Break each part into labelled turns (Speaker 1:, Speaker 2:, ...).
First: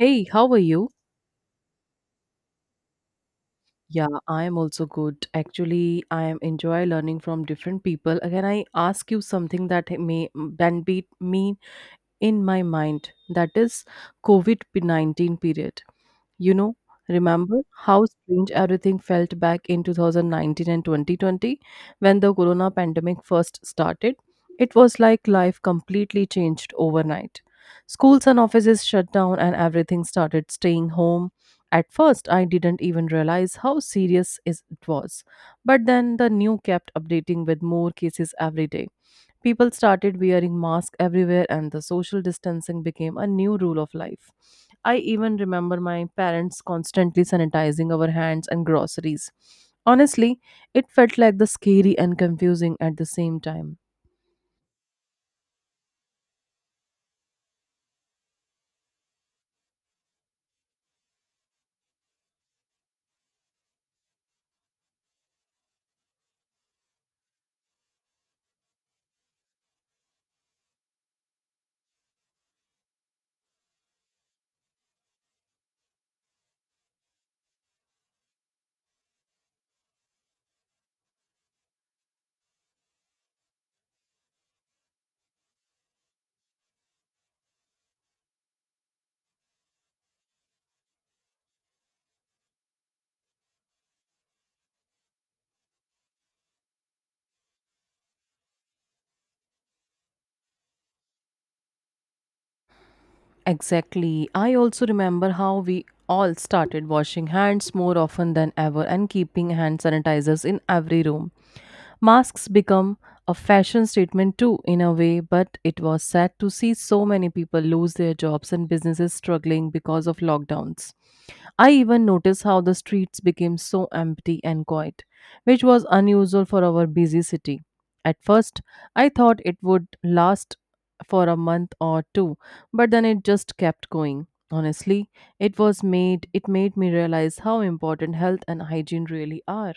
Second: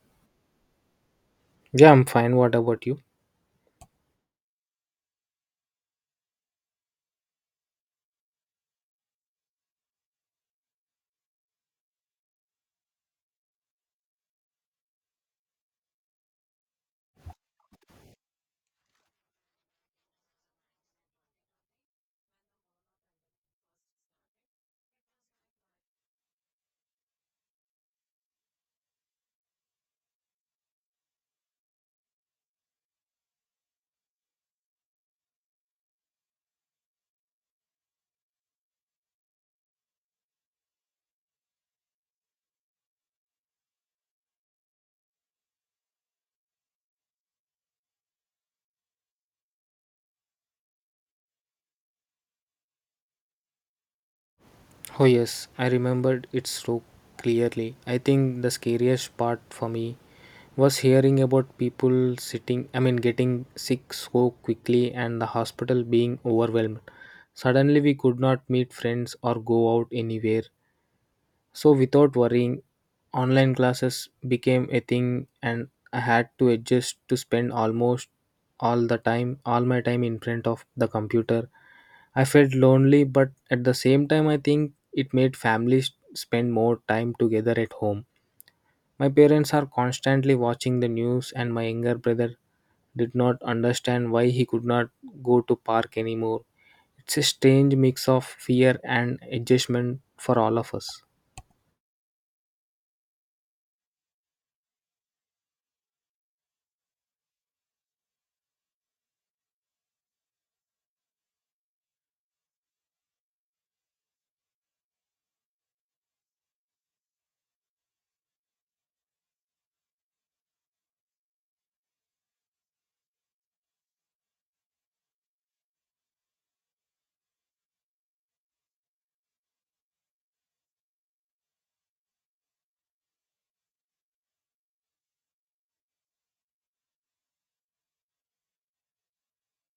Speaker 1: Hey, how are you?
Speaker 2: Yeah, I'm fine. What about you?
Speaker 1: Yeah, I am also good. Actually, I am enjoy learning from different people. Can I ask you something that may then beat me in my mind? That is COVID-19 period. You know, remember how strange everything felt back in 2019 and 2020 when the corona pandemic first started? It was like life completely changed overnight. Schools and offices shut down and everything started staying home. At first, I didn't even realize how it was. But then the new kept updating with more cases every day. People started wearing masks everywhere, and the social distancing became a new rule of life. I even remember my parents constantly sanitizing our hands and groceries. Honestly, it felt like the scary and confusing at the same time.
Speaker 2: Oh, yes, I remembered it so clearly. I think the scariest part for me was hearing about people getting sick so quickly and the hospital being overwhelmed. Suddenly, we could not meet friends or go out anywhere. So, without worrying, online classes became a thing, and I had to adjust to spend almost all the time, all my time in front of the computer. I felt lonely, but at the same time, I think it made families spend more time together at home. My parents are constantly watching the news, and my younger brother did not understand why he could not go to park anymore. It's a strange mix of fear and adjustment for all of us.
Speaker 1: Exactly. I also remember how we all started washing hands more often than ever and keeping hand sanitizers in every room. Masks become a fashion statement too, in a way, but it was sad to see so many people lose their jobs and businesses struggling because of lockdowns. I even noticed how the streets became so empty and quiet, which was unusual for our busy city. At first, I thought it would last for a month or two, but then it just kept going. Honestly, it made me realize how important health and hygiene really are.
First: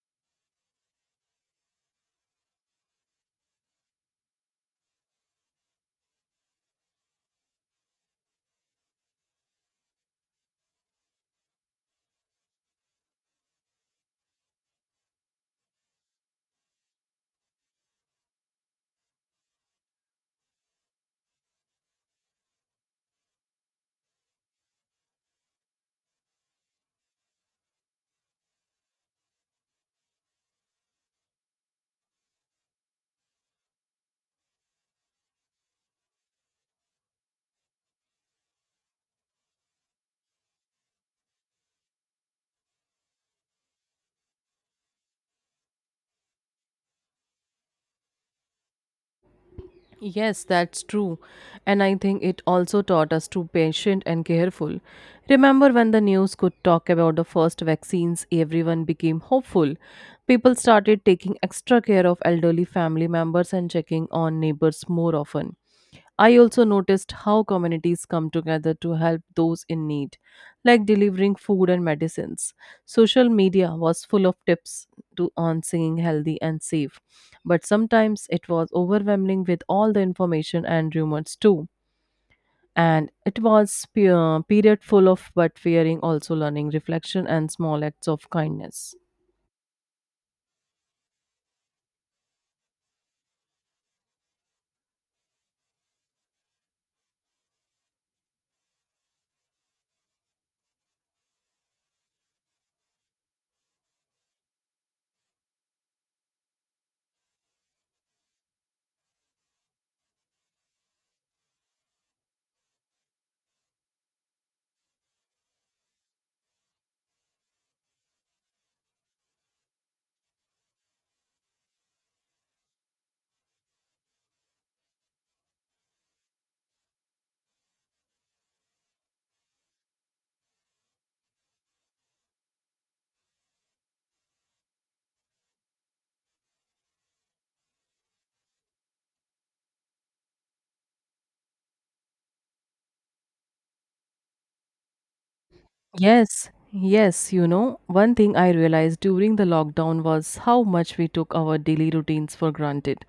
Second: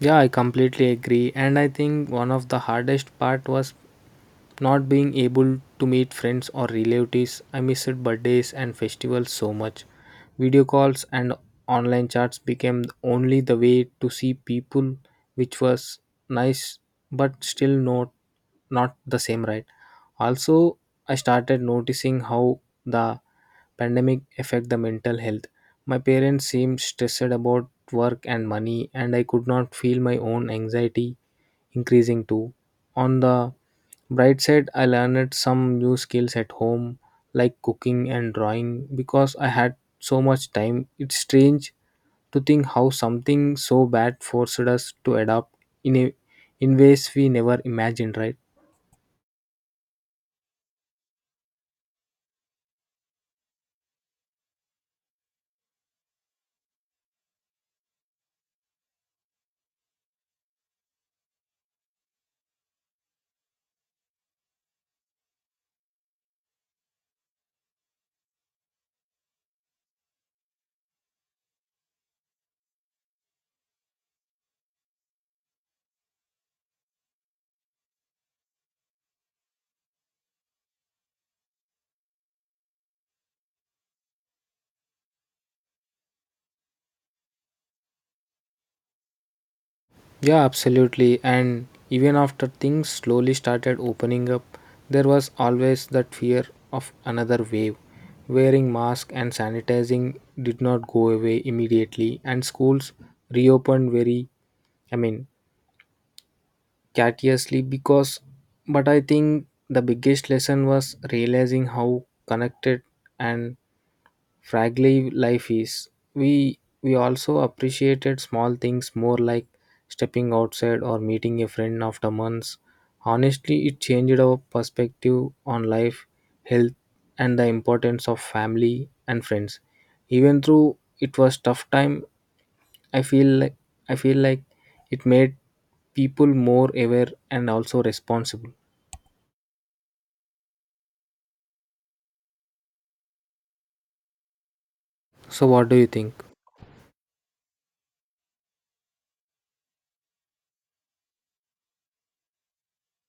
Speaker 2: Yeah, I completely agree. And I think one of the hardest part was not being able to meet friends or relatives. I missed birthdays and festivals so much. Video calls and online chats became only the way to see people, which was nice but still not the same, right? Also, I started noticing how the pandemic affect the mental health. My parents seemed stressed about work and money, and I could not feel my own anxiety increasing too. On the bright side, I learned some new skills at home, like cooking and drawing, because I had so much time. It's strange to think how something so bad forced us to adapt in a in ways we never imagined, right?
Speaker 1: Yes, that's true. And I think it also taught us to patient and careful. Remember when the news could talk about the first vaccines, everyone became hopeful. People started taking extra care of elderly family members and checking on neighbors more often. I also noticed how communities come together to help those in need, like delivering food and medicines. Social media was full of tips to on singing healthy and safe, but sometimes it was overwhelming with all the information and rumors too. And it was period full of but fearing, also learning reflection and small acts of kindness.
Speaker 2: Yeah, absolutely. And even after things slowly started opening up, there was always that fear of another wave. Wearing masks and sanitizing did not go away immediately, and schools reopened I mean, courteously because. But I think the biggest lesson was realizing how connected and fragile life is. We we also appreciated small things more, like stepping outside or meeting a friend after months. Honestly, it changed our perspective on life, health, and the importance of family and friends. Even though it was tough time, i feel like I feel like it made people more aware and also responsible. So what do you think?
Speaker 1: Yes, yes, you know, one thing I realized during the lockdown was how much we took our daily routines for granted.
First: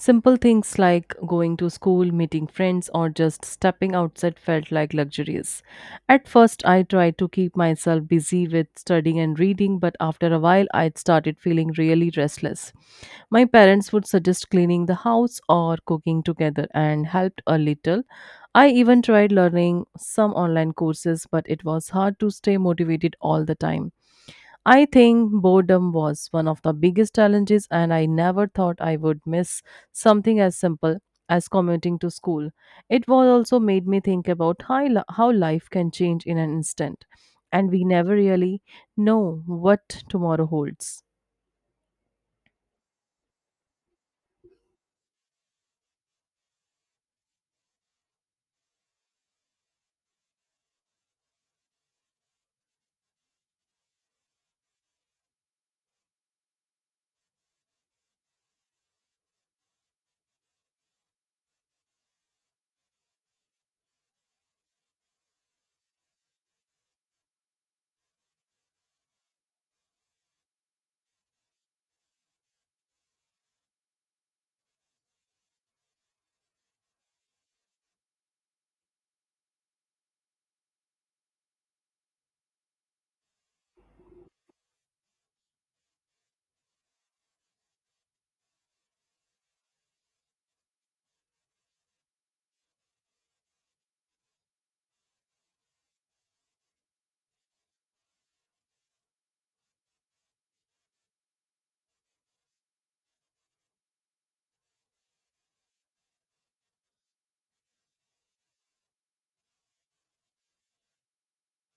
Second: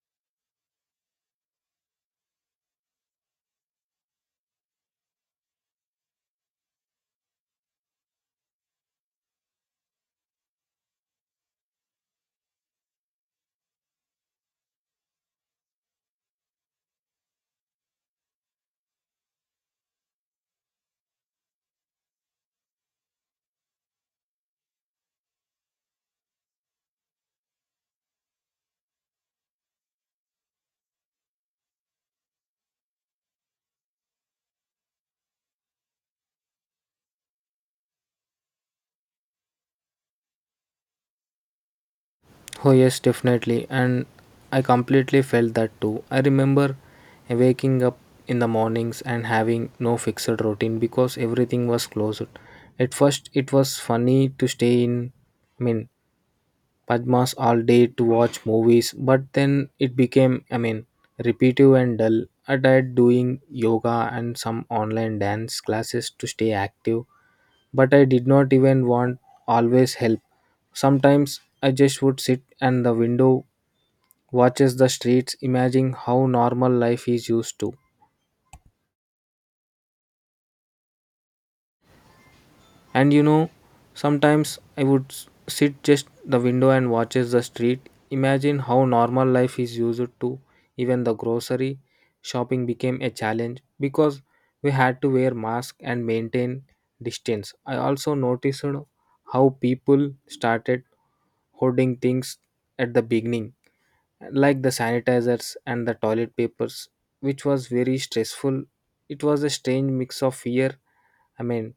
Speaker 1: Simple things like going to school, meeting friends, or just stepping outside felt like luxuries. At first, I tried to keep myself busy with studying and reading, but after a while, I started feeling really restless. My parents would suggest cleaning the house or cooking together and helped a little. I even tried learning some online courses, but it was hard to stay motivated all the time. I think boredom was one of the biggest challenges, and I never thought I would miss something as simple as commuting to school. It was also made me think about how life can change in an instant, and we never really know what tomorrow holds.
Speaker 2: Oh, yes, definitely. And I completely felt that too. I remember waking up in the mornings and having no fixed routine because everything was closed. At first, it was funny to stay in, I mean, Padmas all day to watch movies, but then it became repetitive and dull. I tried doing yoga and some online dance classes to stay active, but I did not even want always help. Sometimes I just would sit and the window watches the streets, imagining how normal life is used to. And you know, sometimes I would sit just the window and watches the street, imagine how normal life is used to. Even the grocery shopping became a challenge because we had to wear mask and maintain distance. I also noticed how people started hoarding things at the beginning, like the sanitizers and the toilet papers, which was very stressful. It was a strange mix of I mean,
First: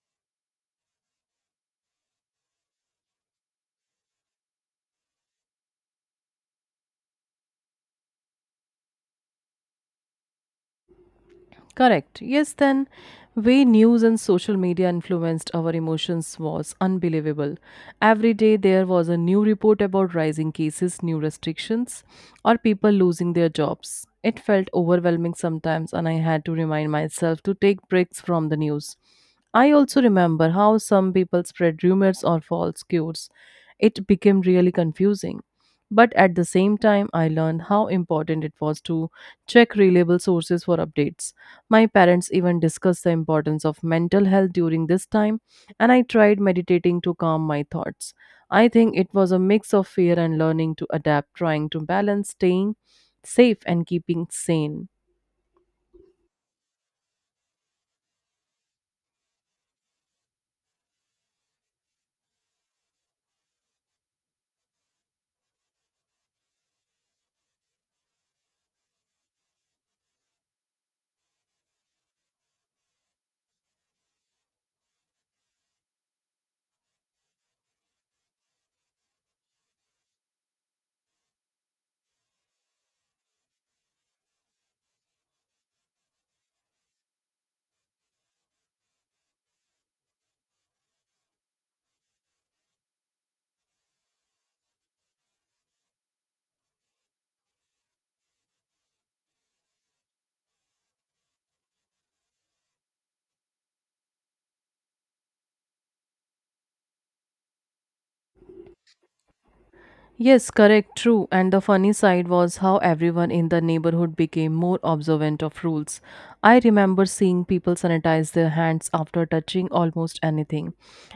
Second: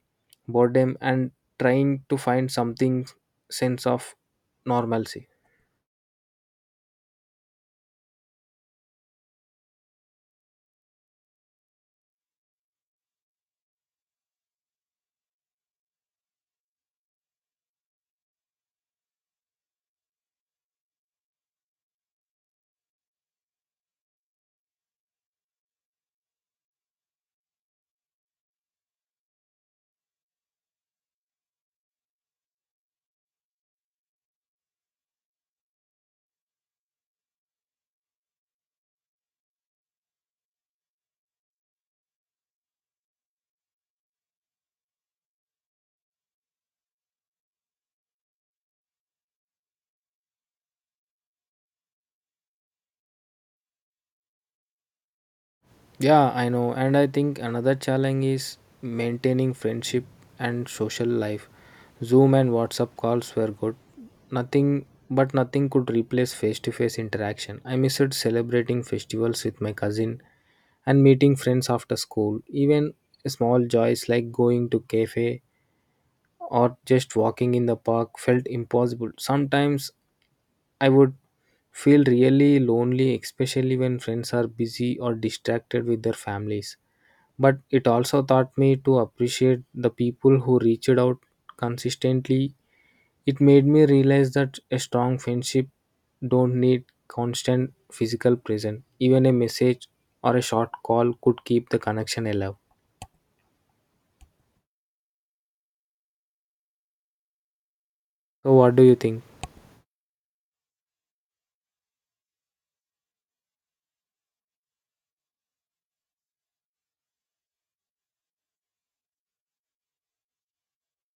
Speaker 2: boredom, and trying to find something sense of normalcy.
Speaker 1: Correct. Yes, then way news and social media influenced our emotions was unbelievable. Every day there was a new report about rising cases, new restrictions, or people losing their jobs. It felt overwhelming sometimes, and I had to remind myself to take breaks from the news. I also remember how some people spread rumors or false cures. It became really confusing. But at the same time, I learned how important it was to check reliable sources for updates. My parents even discussed the importance of mental health during this time, and I tried meditating to calm my thoughts. I think it was a mix of fear and learning to adapt, trying to balance staying safe and keeping sane.
Speaker 2: Yeah, I know, and I think another challenge is maintaining friendship and social life. Zoom and WhatsApp calls were good, nothing nothing could replace face to face interaction. I missed celebrating festivals with my cousin and meeting friends after school. Even small joys like going to cafe or just walking in the park felt impossible. Sometimes I would feel really lonely, especially when friends are busy or distracted with their families, but it also taught me to appreciate the people who reached out consistently. It made me realize that a strong friendship don't need constant physical presence. Even a message or a short call could keep the connection alive. So what do you think?
Speaker 1: Yes, correct, true. And the funny side was how everyone in the neighborhood became more observant of rules. I remember seeing people sanitize their hands after touching almost anything,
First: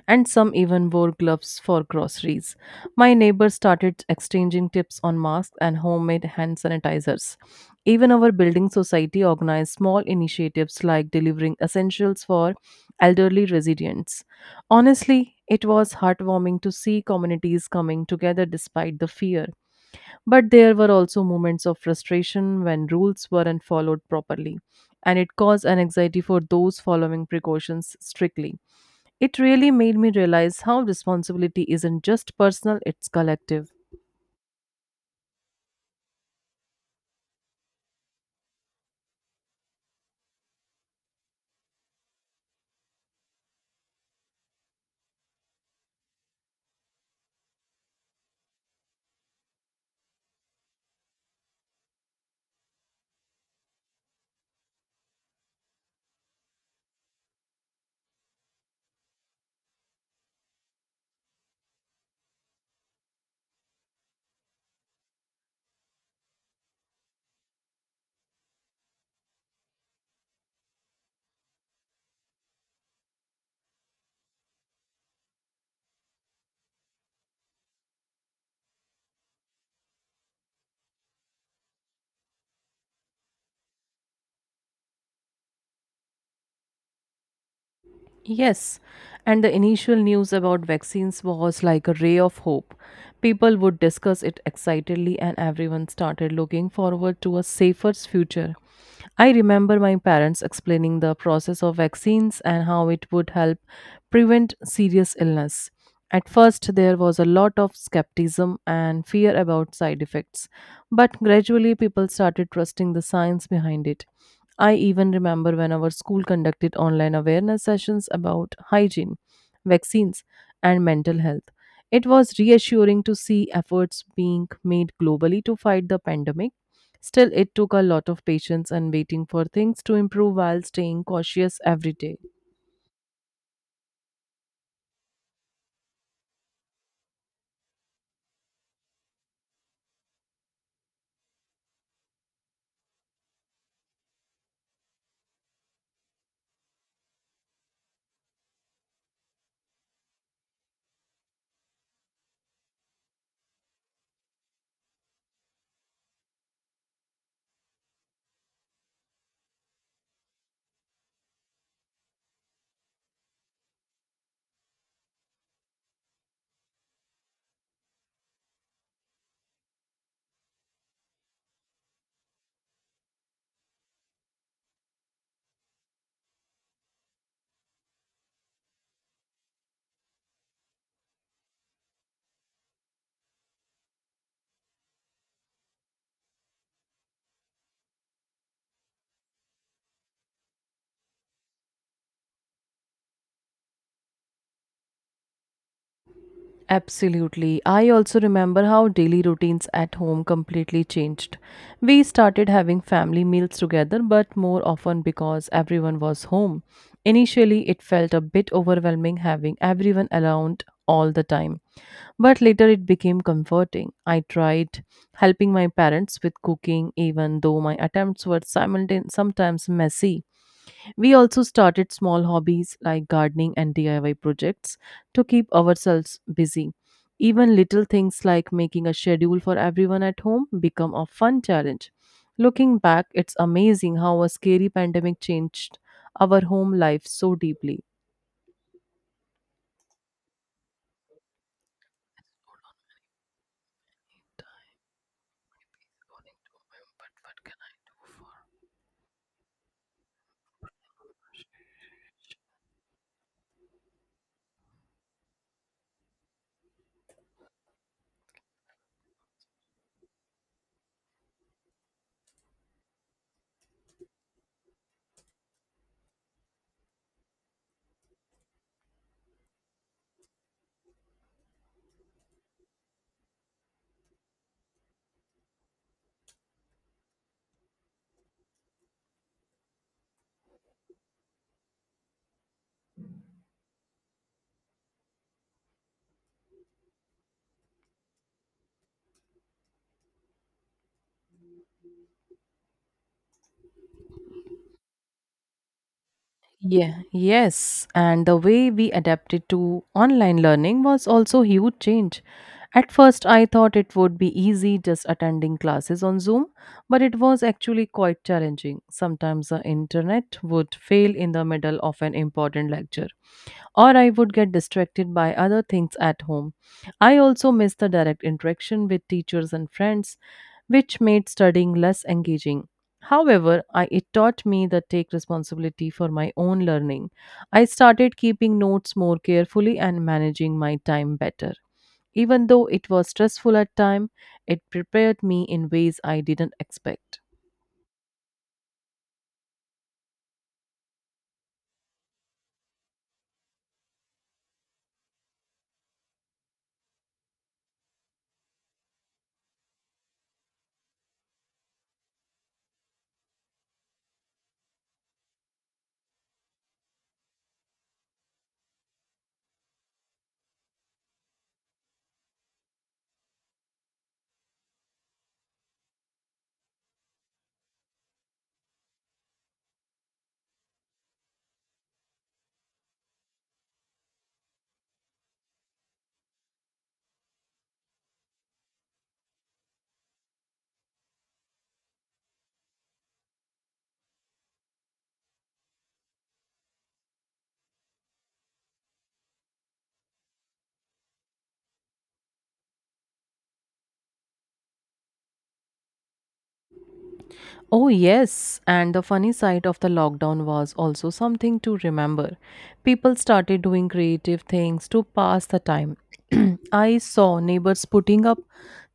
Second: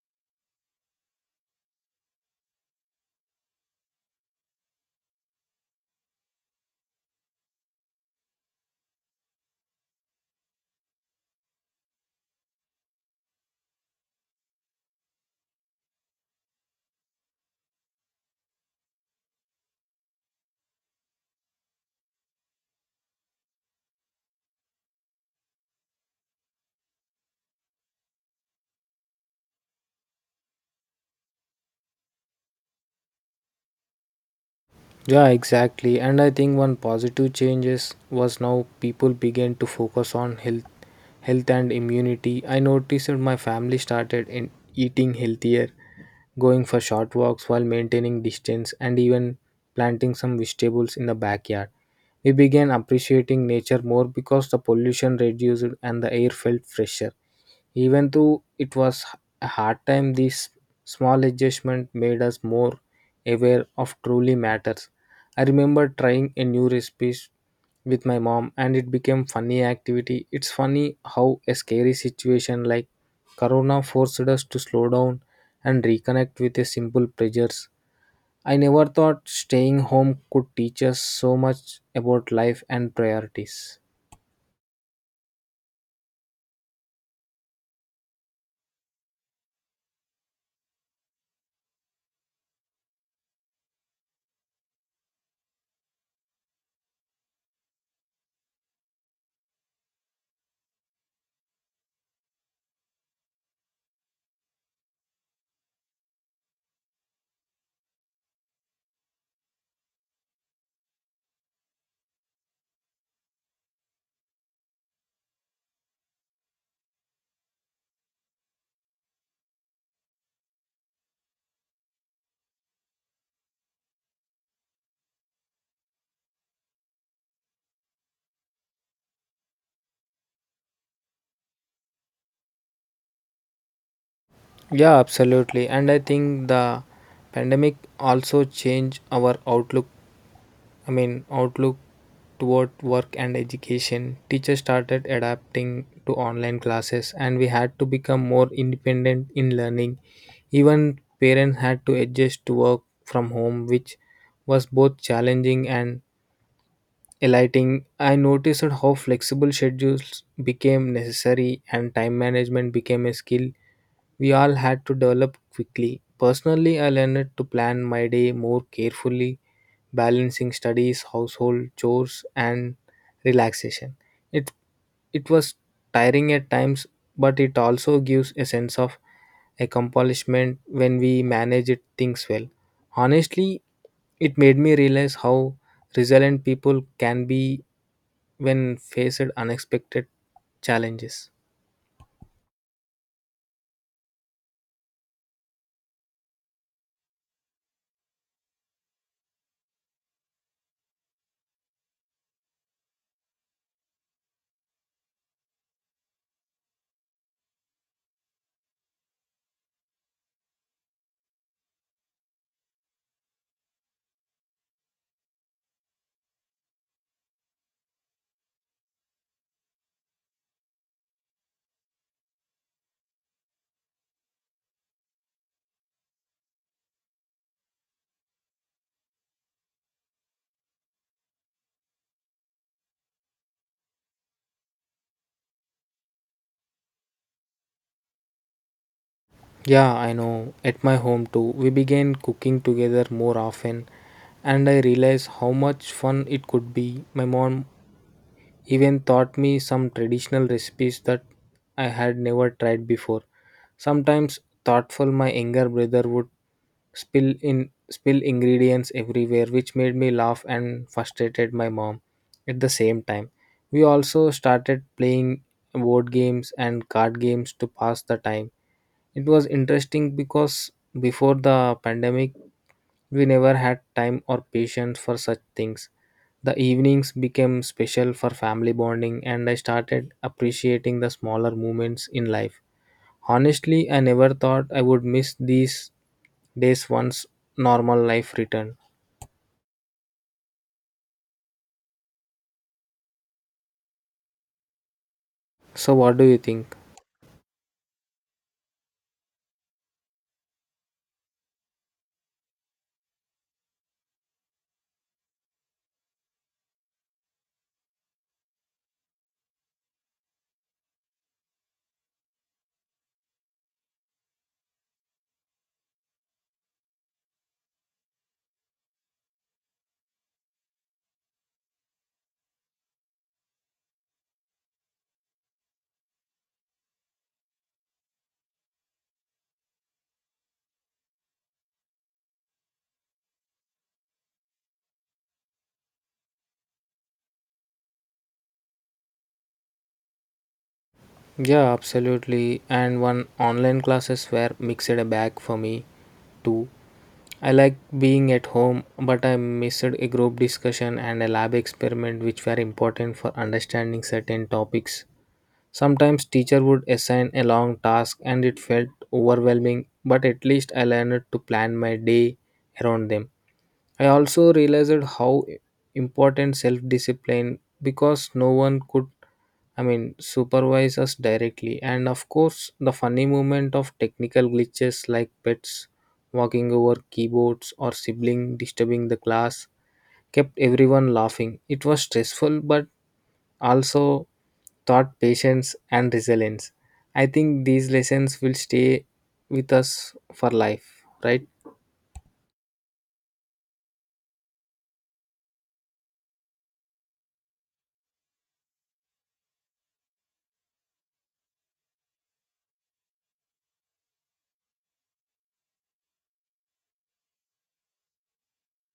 Speaker 1: and some even wore gloves for groceries. My neighbors started exchanging tips on masks and homemade hand sanitizers. Even our building society organized small initiatives like delivering essentials for elderly residents. Honestly, it was heartwarming to see communities coming together despite the fear. But there were also moments of frustration when rules weren't followed properly, and it caused an anxiety for those following precautions strictly. It really made me realize how responsibility isn't just personal, it's collective.
Speaker 2: Yeah, exactly. And I think one positive changes was now people began to focus on health and immunity. I noticed that my family started in eating healthier, going for short walks while maintaining distance, and even planting some vegetables in the backyard. We began appreciating nature more because the pollution reduced and the air felt fresher. Even though it was a hard time, this small adjustment made us more aware of truly matters. I remember trying a new recipe with my mom and it became funny activity. It's funny how a scary situation like corona forced us to slow down and reconnect with a simple pleasures. I never thought staying home could teach us so much about life and priorities.
Speaker 1: Yes, and the initial news about vaccines was like a ray of hope. People would discuss it excitedly, and everyone started looking forward to a safer future. I remember my parents explaining the process of vaccines and how it would help prevent serious illness. At first, there was a lot of skepticism and fear about side effects, but gradually people started trusting the science behind it. I even remember when our school conducted online awareness sessions about hygiene, vaccines, and mental health. It was reassuring to see efforts being made globally to fight the pandemic. Still, it took a lot of patience and waiting for things to improve while staying cautious every day.
Speaker 2: Yeah, absolutely. And I think the pandemic also changed our outlook toward work and education. Teachers started adapting to online classes, and we had to become more independent in learning. Even parents had to adjust to work from home, which was both challenging and enlightening. I noticed how flexible schedules became necessary and time management became a skill we all had to develop quickly. Personally, I learned to plan my day more carefully, balancing studies, household chores, and relaxation. It it was tiring at times, but it also gives a sense of accomplishment when we manage it things well. Honestly, it made me realize how resilient people can be when faced unexpected challenges.
Speaker 1: Absolutely. I also remember how daily routines at home completely changed. We started having family meals together, but more often because everyone was home. Initially, it felt a bit overwhelming having everyone around all the time, but later it became comforting. I tried helping my parents with cooking, even though my attempts were sometimes messy. We also started small hobbies like gardening and DIY projects to keep ourselves busy. Even little things like making a schedule for everyone at home become a fun challenge. Looking back, it's amazing how a scary pandemic changed our home life so deeply.
Speaker 2: Yeah, I know. At my home too, we began cooking together more often, and I realized how much fun it could be. My mom even taught me some traditional recipes that I had never tried before. Sometimes thoughtful my younger brother would spill ingredients everywhere, which made me laugh and frustrated my mom at the same time. We also started playing board games and card games to pass the time. It was interesting because before the pandemic we never had time or patience for such things. The evenings became special for family bonding, and I started appreciating the smaller moments in life. Honestly, I never thought I would miss these days once normal life returned. So, what do you think?
Speaker 1: Yeah, yes. And the way we adapted to online learning was also huge change. At first, I thought it would be easy just attending classes on Zoom, but it was actually quite challenging. Sometimes the internet would fail in the middle of an important lecture, or I would get distracted by other things at home. I also miss the direct interaction with teachers and friends, which made studying less engaging. However, it taught me that take responsibility for my own learning. I started keeping notes more carefully and managing my time better. Even though it was stressful at time, it prepared me in ways I didn't expect.
Speaker 2: Yeah, absolutely. And one online classes were mixed a bag for me too. I like being at home, but I missed a group discussion and a lab experiment which were important for understanding certain topics. Sometimes teacher would assign a long task and it felt overwhelming, but at least I learned to plan my day around them. I also realized how important self discipline because no one could, I mean, supervise us directly. And of course the funny moment of technical glitches like pets walking over keyboards or sibling disturbing the class kept everyone laughing. It was stressful but also taught patience and resilience. I think these lessons will stay with us for life, right?
Speaker 1: Oh, yes. And the funny side of the lockdown was also something to remember. People started doing creative things to pass the time. I saw neighbors putting up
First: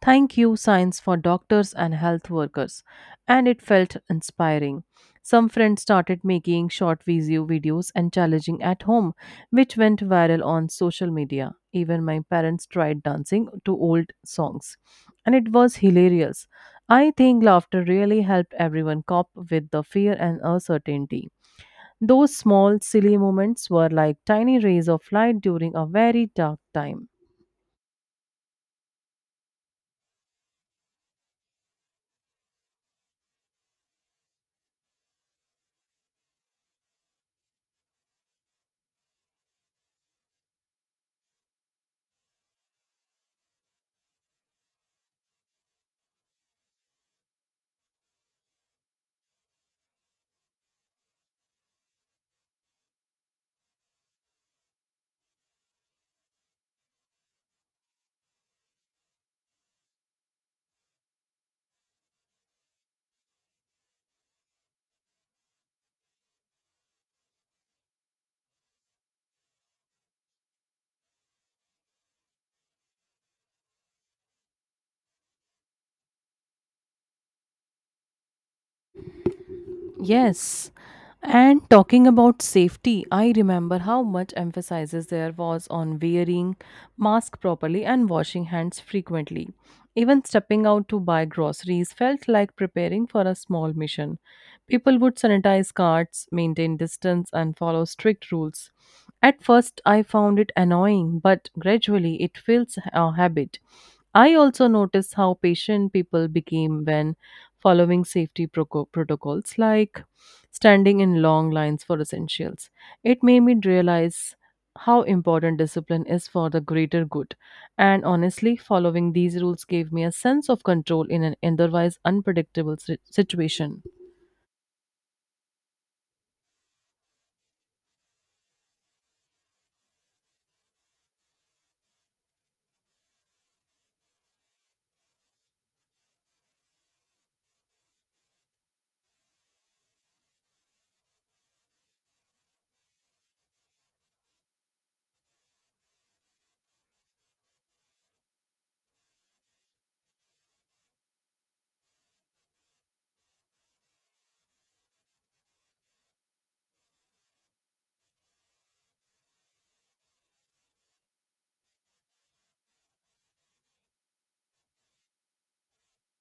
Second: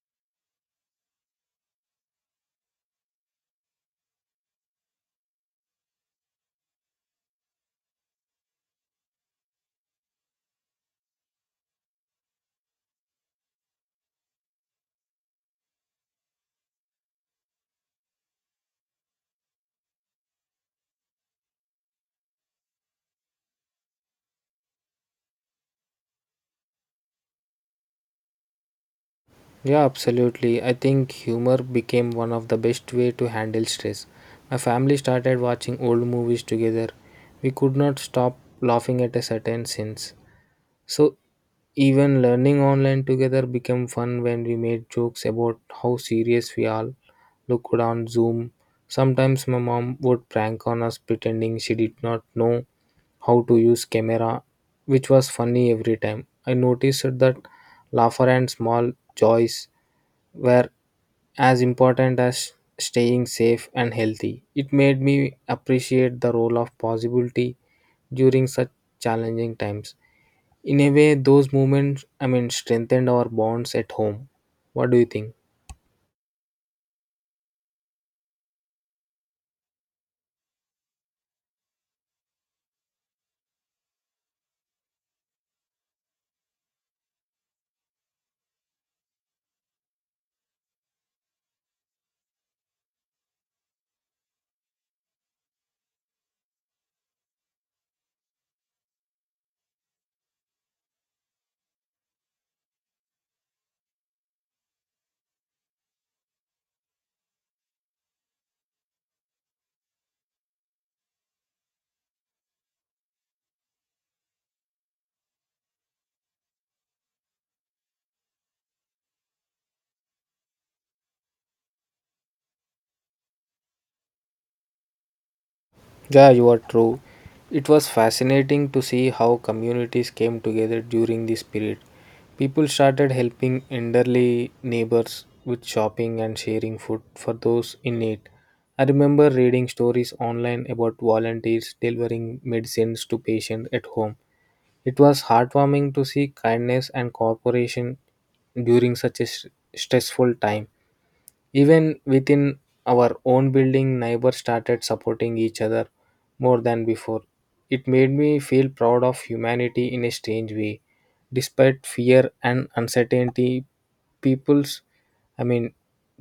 Speaker 1: thank you signs for doctors and health workers, and it felt inspiring. Some friends started making short videos and challenging at home, which went viral on social media. Even my parents tried dancing to old songs, and it was hilarious. I think laughter really helped everyone cope with the fear and uncertainty. Those small, silly moments were like tiny rays of light during a very dark time.
Speaker 2: Yeah, absolutely. I think humor became one of the best way to handle stress. My family started watching old movies together. We could not stop laughing at a certain scenes. So even learning online together became fun when we made jokes about how serious we all looked on Zoom. Sometimes my mom would prank on us pretending she did not know how to use camera, which was funny every time. I noticed that laughter and small joys were as important as staying safe and healthy. It made me appreciate the role of possibility during such challenging times. In a way, those strengthened our bonds at home. What do you think?
Speaker 1: Yes. And talking about safety, I remember how much emphasis there was on wearing mask properly and washing hands frequently. Even stepping out to buy groceries felt like preparing for a small mission. People would sanitize carts, maintain distance, and follow strict rules. At first, I found it annoying, but gradually it feels a habit. I also noticed how patient people became when following safety protocols like standing in long lines for essentials. It made me realize how important discipline is for the greater good. And honestly, following these rules gave me a sense of control in an otherwise unpredictable situation.
Speaker 2: Yeah, you are true. It was fascinating to see how communities came together during this period. People started helping elderly neighbors with shopping and sharing food for those in need. I remember reading stories online about volunteers delivering medicines to patients at home. It was heartwarming to see kindness and cooperation during such a stressful time. Even within our own building, neighbors started supporting each other more than before. It made me feel proud of humanity in a strange way. Despite fear and uncertainty, people's, I mean,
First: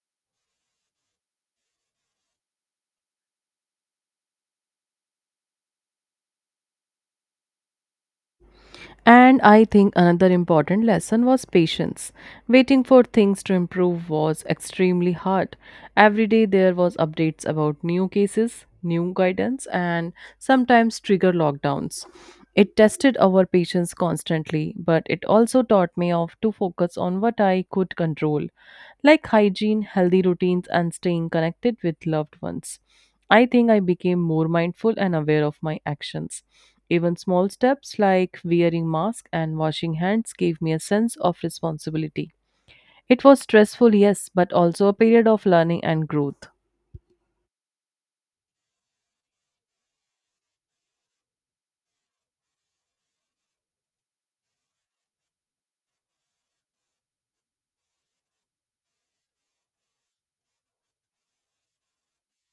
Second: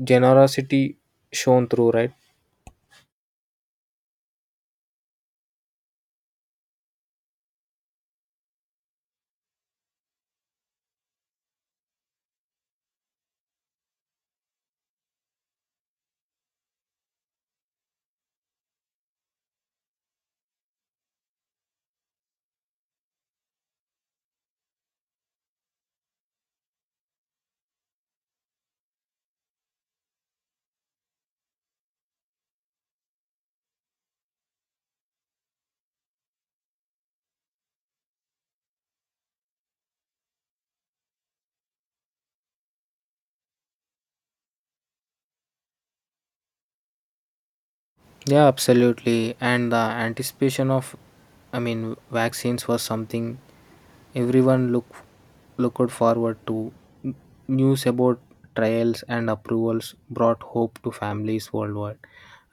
Speaker 2: generosity shone through, right?
Speaker 1: And I think another important lesson was patience. Waiting for things to improve was extremely hard. Every day there was updates about new cases, new guidance and sometimes trigger lockdowns. It tested our patience constantly, but it also taught me of to focus on what I could control, like hygiene, healthy routines and staying connected with loved ones. I think I became more mindful and aware of my actions. Even small steps like wearing mask and washing hands gave me a sense of responsibility. It was stressful, yes, but also a period of learning and growth.
Speaker 2: Yeah, absolutely. And the anticipation of vaccines was something everyone looked forward to. N- News about trials and approvals brought hope to families worldwide.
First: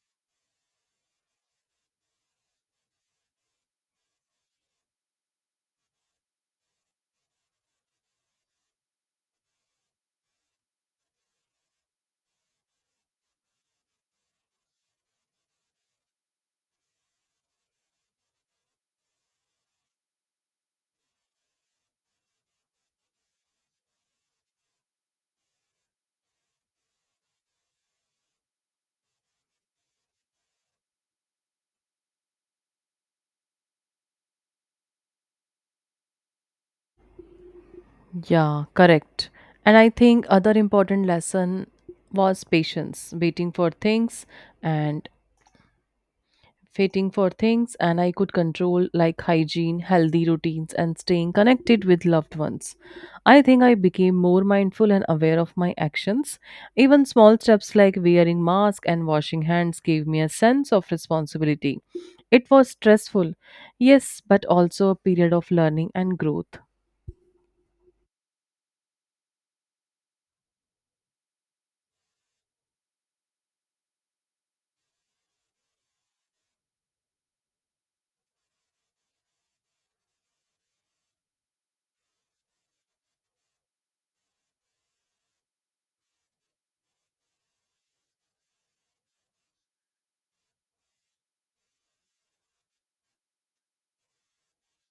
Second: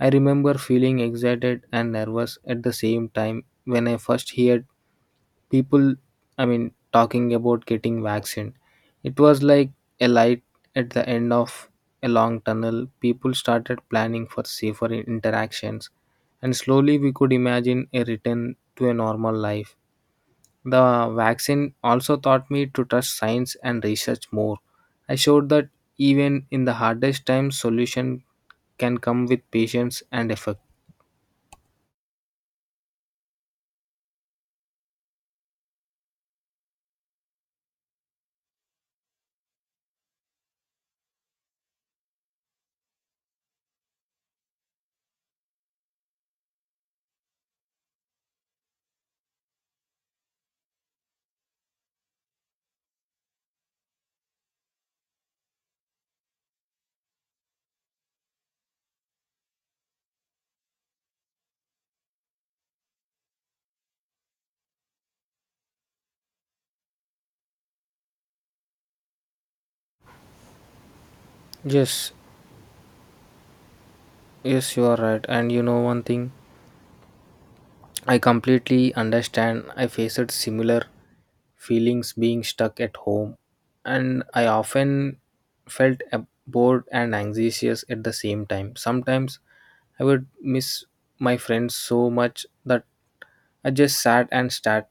Speaker 2: I remember feeling excited and nervous at the same time when I first heard people i mean talking about getting vaccine. It was like a light at the end of a long tunnel. People started planning for safer interactions, and slowly we could imagine a return to a normal life. The vaccine also taught me to trust science and research more. I showed that even in the hardest times solution can come with patience and effort.
Speaker 1: Yeah, correct. And I think other important lesson was patience, waiting for things and fighting for things and I could control, like hygiene, healthy routines, and staying connected with loved ones. I think I became more mindful and aware of my actions. Even small steps like wearing mask and washing hands gave me a sense of responsibility. It was stressful, yes, but also a period of learning and growth.
Speaker 2: Yes yes, you are right, and you know one thing I completely understand. I faced similar feelings being stuck at home, and I often felt bored and anxious at the same time. Sometimes I would miss my friends so much that I just sat and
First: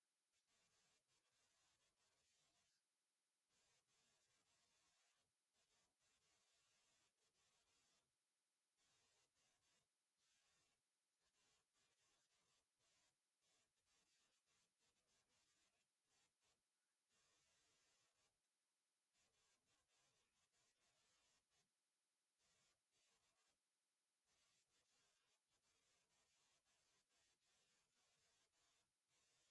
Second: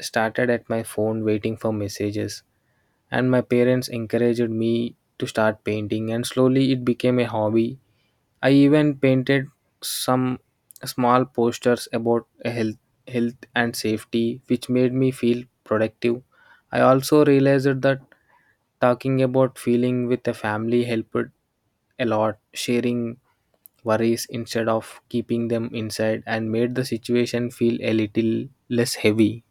Speaker 2: started at my phone waiting for messages. And my parents encouraged me to start painting, and slowly it became a hobby. I even painted some small posters about health and safety, which made me feel productive. I also realized that talking about feeling with a family helped a lot, sharing worries instead of keeping them inside and made the situation feel a little less heavy.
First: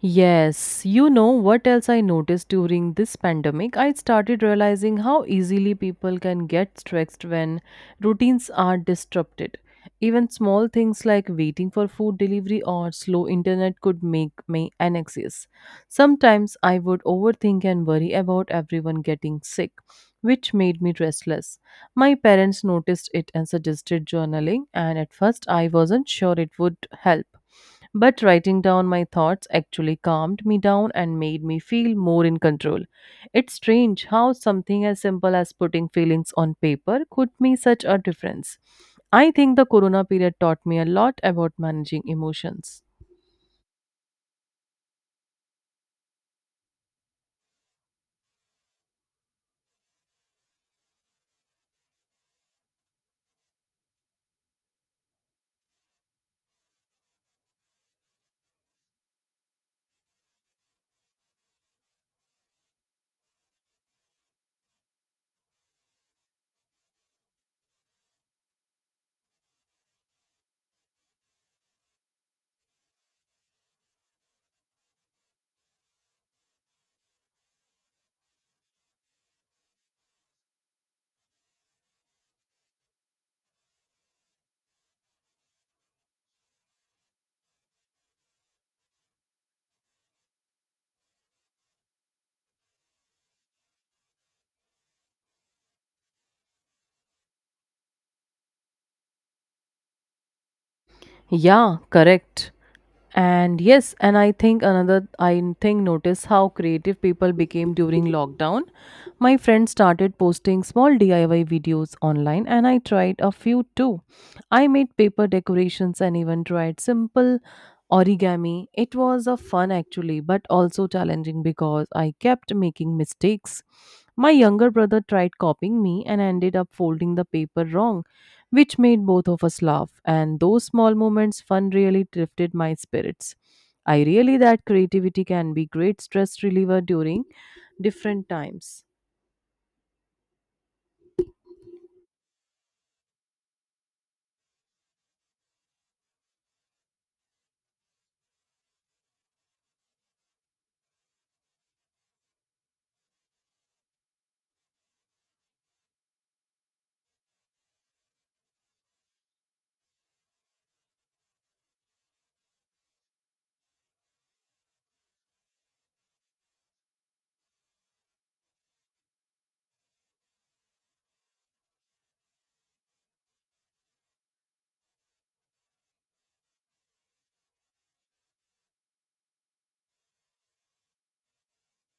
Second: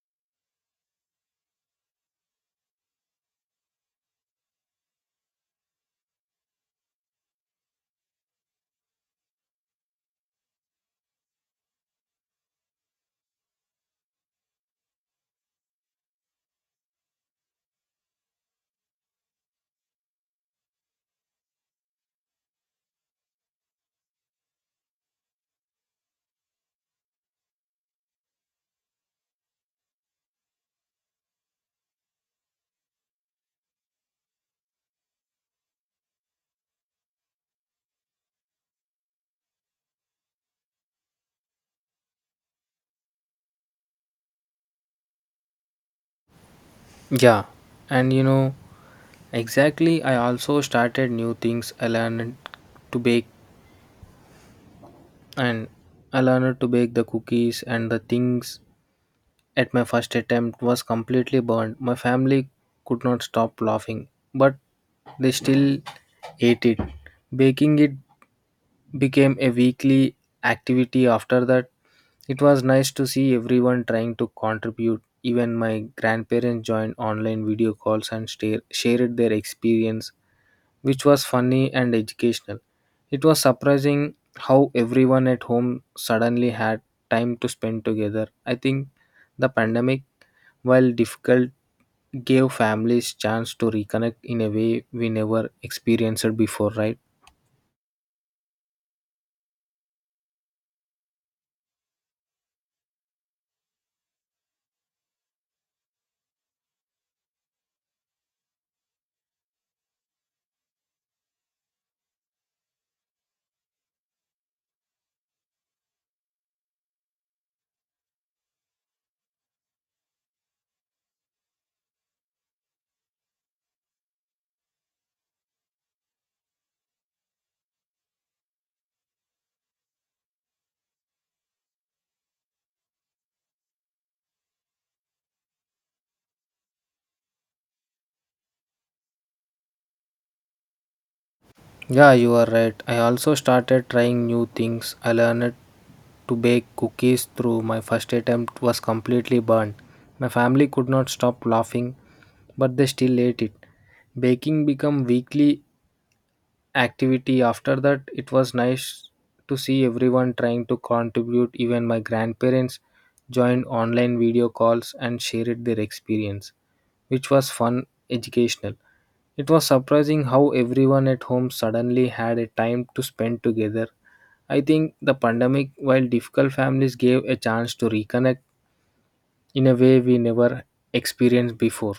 Speaker 1: Yes, you know what else I noticed during this pandemic? I started realizing how easily people can get stressed when routines are disrupted. Even small things like waiting for food delivery or slow internet could make me anxious. Sometimes I would overthink and worry about everyone getting sick, which made me restless. My parents noticed it and suggested journaling, and at first I wasn't sure it would help but writing down my thoughts actually calmed me down and made me feel more in control. It's strange how something as simple as putting feelings on paper could make such a difference. I think the corona period taught me a lot about managing emotions.
Speaker 2: Yeah, and you know, exactly, I also started new things. I learned to bake and I learned to bake the cookies and the things at my first attempt was completely burned. My family could not stop laughing, but they still ate it. Baking it became a weekly activity after that. It was nice to see everyone trying to contribute. Even my grandparents joined online video calls and shared their experience, which was funny and educational. It was surprising how everyone at home suddenly had time to spend together. I think the pandemic, while difficult, gave families chance to reconnect in a way we never experienced it before, right?
Speaker 1: Yeah, correct. And I think another I think notice how creative people became during lockdown. My friend started posting small DIY videos online and I tried a few too. I made paper decorations and even tried simple origami. It was a fun actually, but also challenging because I kept making mistakes. My younger brother tried copying me and ended up folding the paper wrong which made both of us laugh. And those small moments, fun really lifted my spirits. I really that creativity can be great stress reliever during different times.
Speaker 2: Yeah, you are right. I also started trying new things. I learned to bake cookies through my first attempt was completely burned. My family could not stop laughing, but they still ate it. Baking became weekly activity after that. It was nice to see everyone trying to contribute. Even my grandparents joined online video calls and shared their experience, which was fun educational. It was surprising how everyone at home suddenly had a time to spend together. I think the pandemic, while difficult, families gave a chance to reconnect in a way we never experienced before.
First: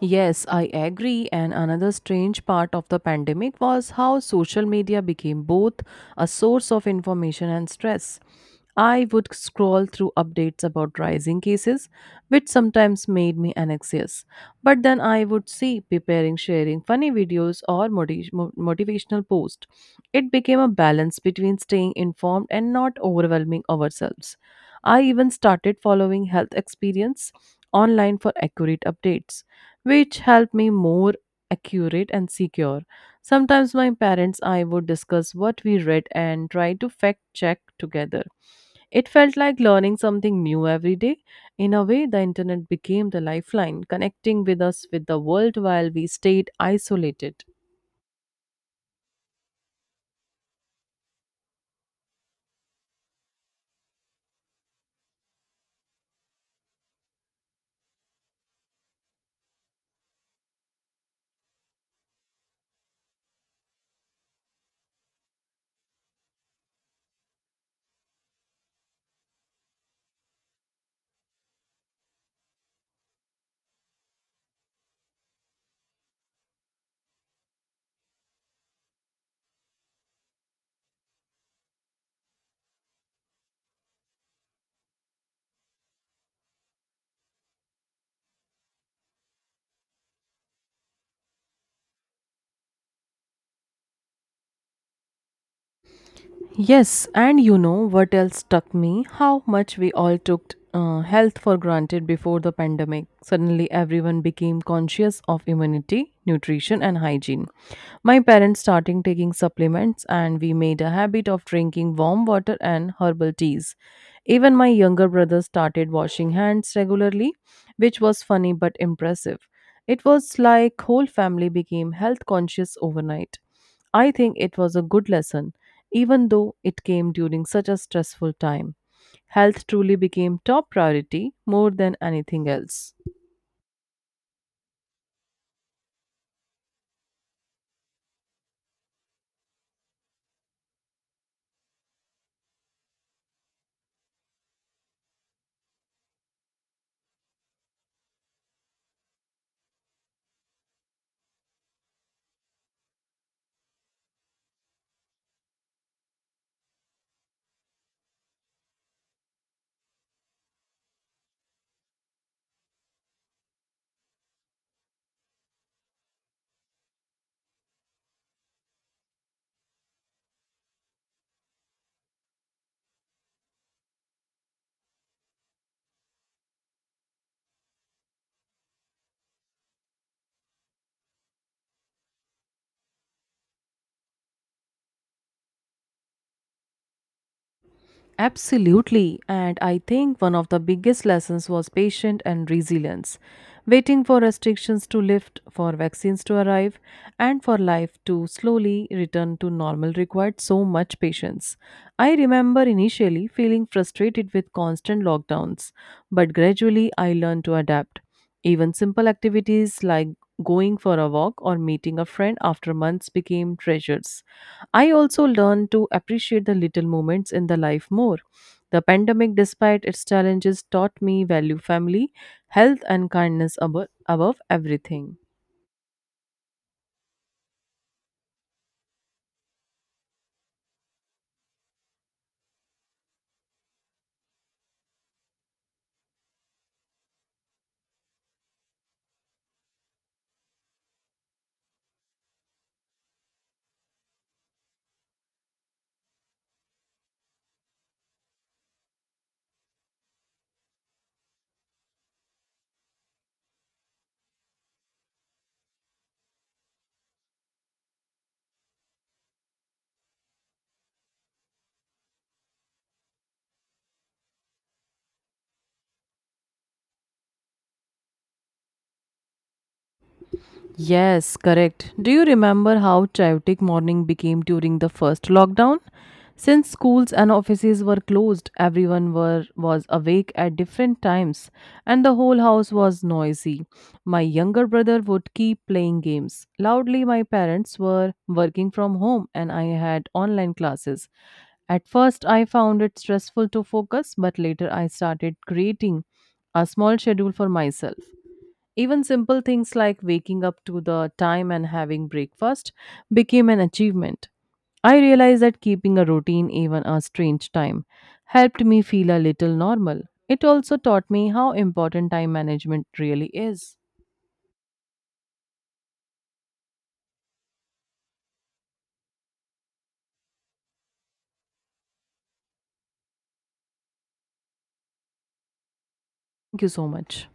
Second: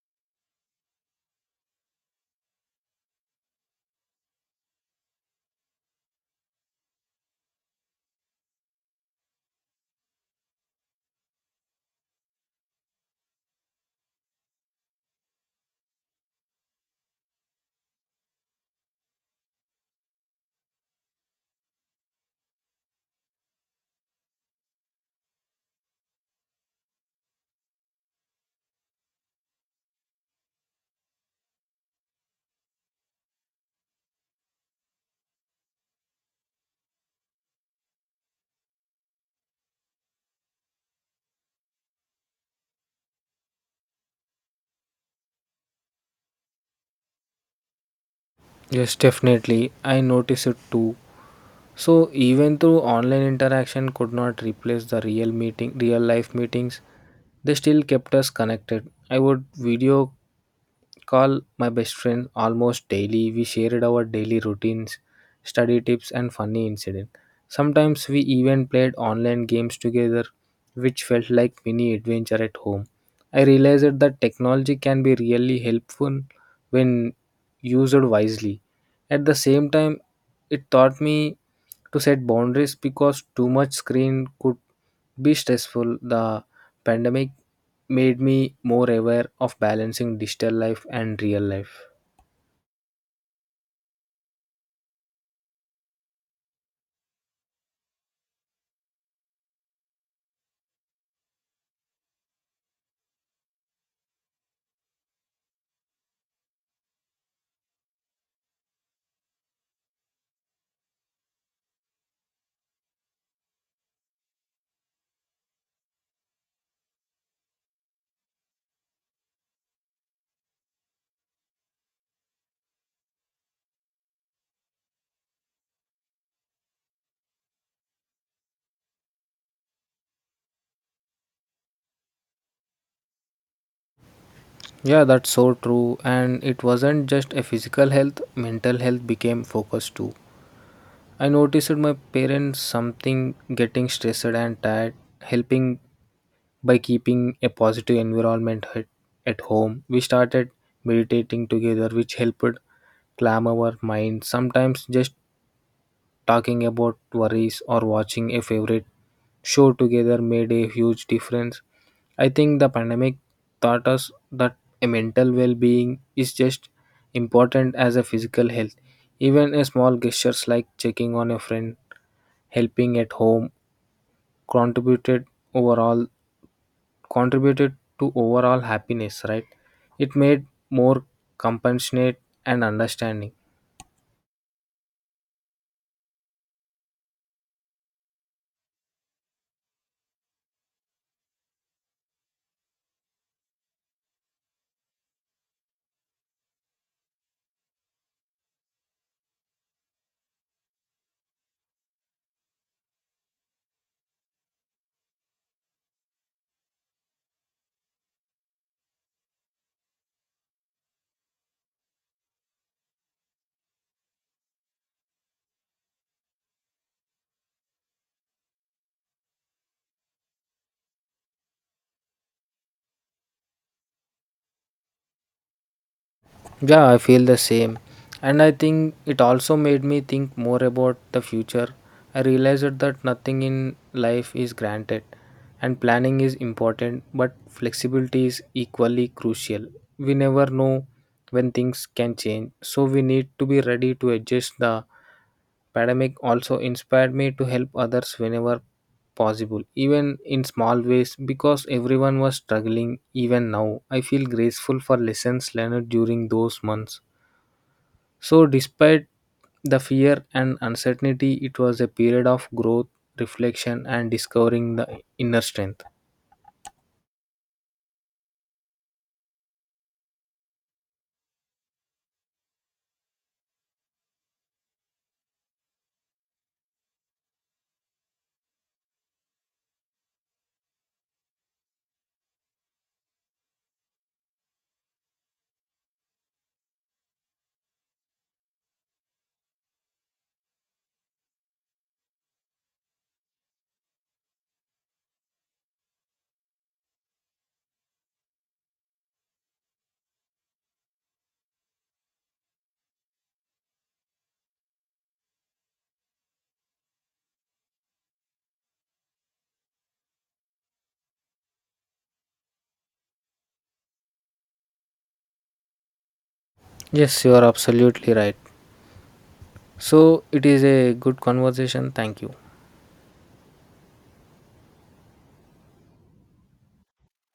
Speaker 1: Yes, I agree. And another strange part of the pandemic was how social media became both a source of information and stress. I would scroll through updates about rising cases, which sometimes made me anxious. But then I would see preparing, sharing funny videos or motivational posts. It became a balance between staying informed and not overwhelming ourselves. I even started following health experience online for accurate updates which helped me more accurate and secure. Sometimes my parents I would discuss what we read and try to fact check together. It felt like learning something new every day. In a way, the internet became the lifeline, connecting with us with the world while we stayed isolated.
Speaker 2: Yes, definitely, I noticed it too. So even though online interaction could not replace the real meeting, real life meetings, they still kept us connected. I would video call my best friend almost daily. We shared our daily routines, study tips, and funny incidents. Sometimes we even played online games together, which felt like mini adventure at home. I realized that technology can be really helpful when used wisely. At the same time, it taught me to set boundaries because too much screen could be stressful. The pandemic made me more aware of balancing digital life and real life.
Speaker 1: Yes, and you know what else struck me? How much we all took health for granted before the pandemic. Suddenly, everyone became conscious of immunity, nutrition, and hygiene. My parents started taking supplements, and we made a habit of drinking warm water and herbal teas. Even my younger brother started washing hands regularly, which was funny but impressive. It was like whole family became health conscious overnight. I think it was a good lesson even though it came during such a stressful time, health truly became top priority more than anything else.
Speaker 2: Yeah, that's so true. And it wasn't just a physical health, mental health became focused too. I noticed my parents something getting stressed and tired, helping by keeping a positive environment at home. We started meditating together, which helped calm our mind. Sometimes just talking about worries or watching a favorite show together made a huge difference. I think the pandemic taught us that a mental well being is just important as a physical health. Even a small gestures like checking on a friend, helping at home contributed overall contributed to overall happiness, right? It made more compassionate and understanding.
Speaker 1: Absolutely, and I think one of the biggest lessons was patience and resilience. Waiting for restrictions to lift, for vaccines to arrive, and for life to slowly return to normal required so much patience. I remember initially feeling frustrated with constant lockdowns, but gradually I learned to adapt. Even simple activities like going for a walk or meeting a friend after months became treasures. I also learned to appreciate the little moments in the life more. The pandemic, despite its challenges, taught me value family, health, and kindness above everything.
Speaker 2: Yeah, I feel the same. And I think it also made me think more about the future. I realized that nothing in life is granted, and planning is important, but flexibility is equally crucial. We never know when things can change, so we need to be ready to adjust. The pandemic also inspired me to help others whenever possible, even in small ways, because everyone was struggling. Even now, I feel grateful for lessons learned during those months. So despite the fear and uncertainty, it was a period of growth, reflection, and discovering the inner strength.
Speaker 1: Yes, correct. Do you remember how chaotic morning became during the first lockdown? Since schools and offices were closed, was awake at different times and the whole house was noisy. My younger brother would keep playing games. Loudly, my parents were working from home and I had online classes. At first, I found it stressful to focus, but later I started creating a small schedule for myself. Even simple things like waking up to the time and having breakfast became an achievement. I realized that keeping a routine, even a strange time, helped me feel a little normal. It also taught me how important time management really is.
Speaker 2: Yes, you are absolutely right. So it is a good conversation, thank you.
Speaker 1: Thank you so much.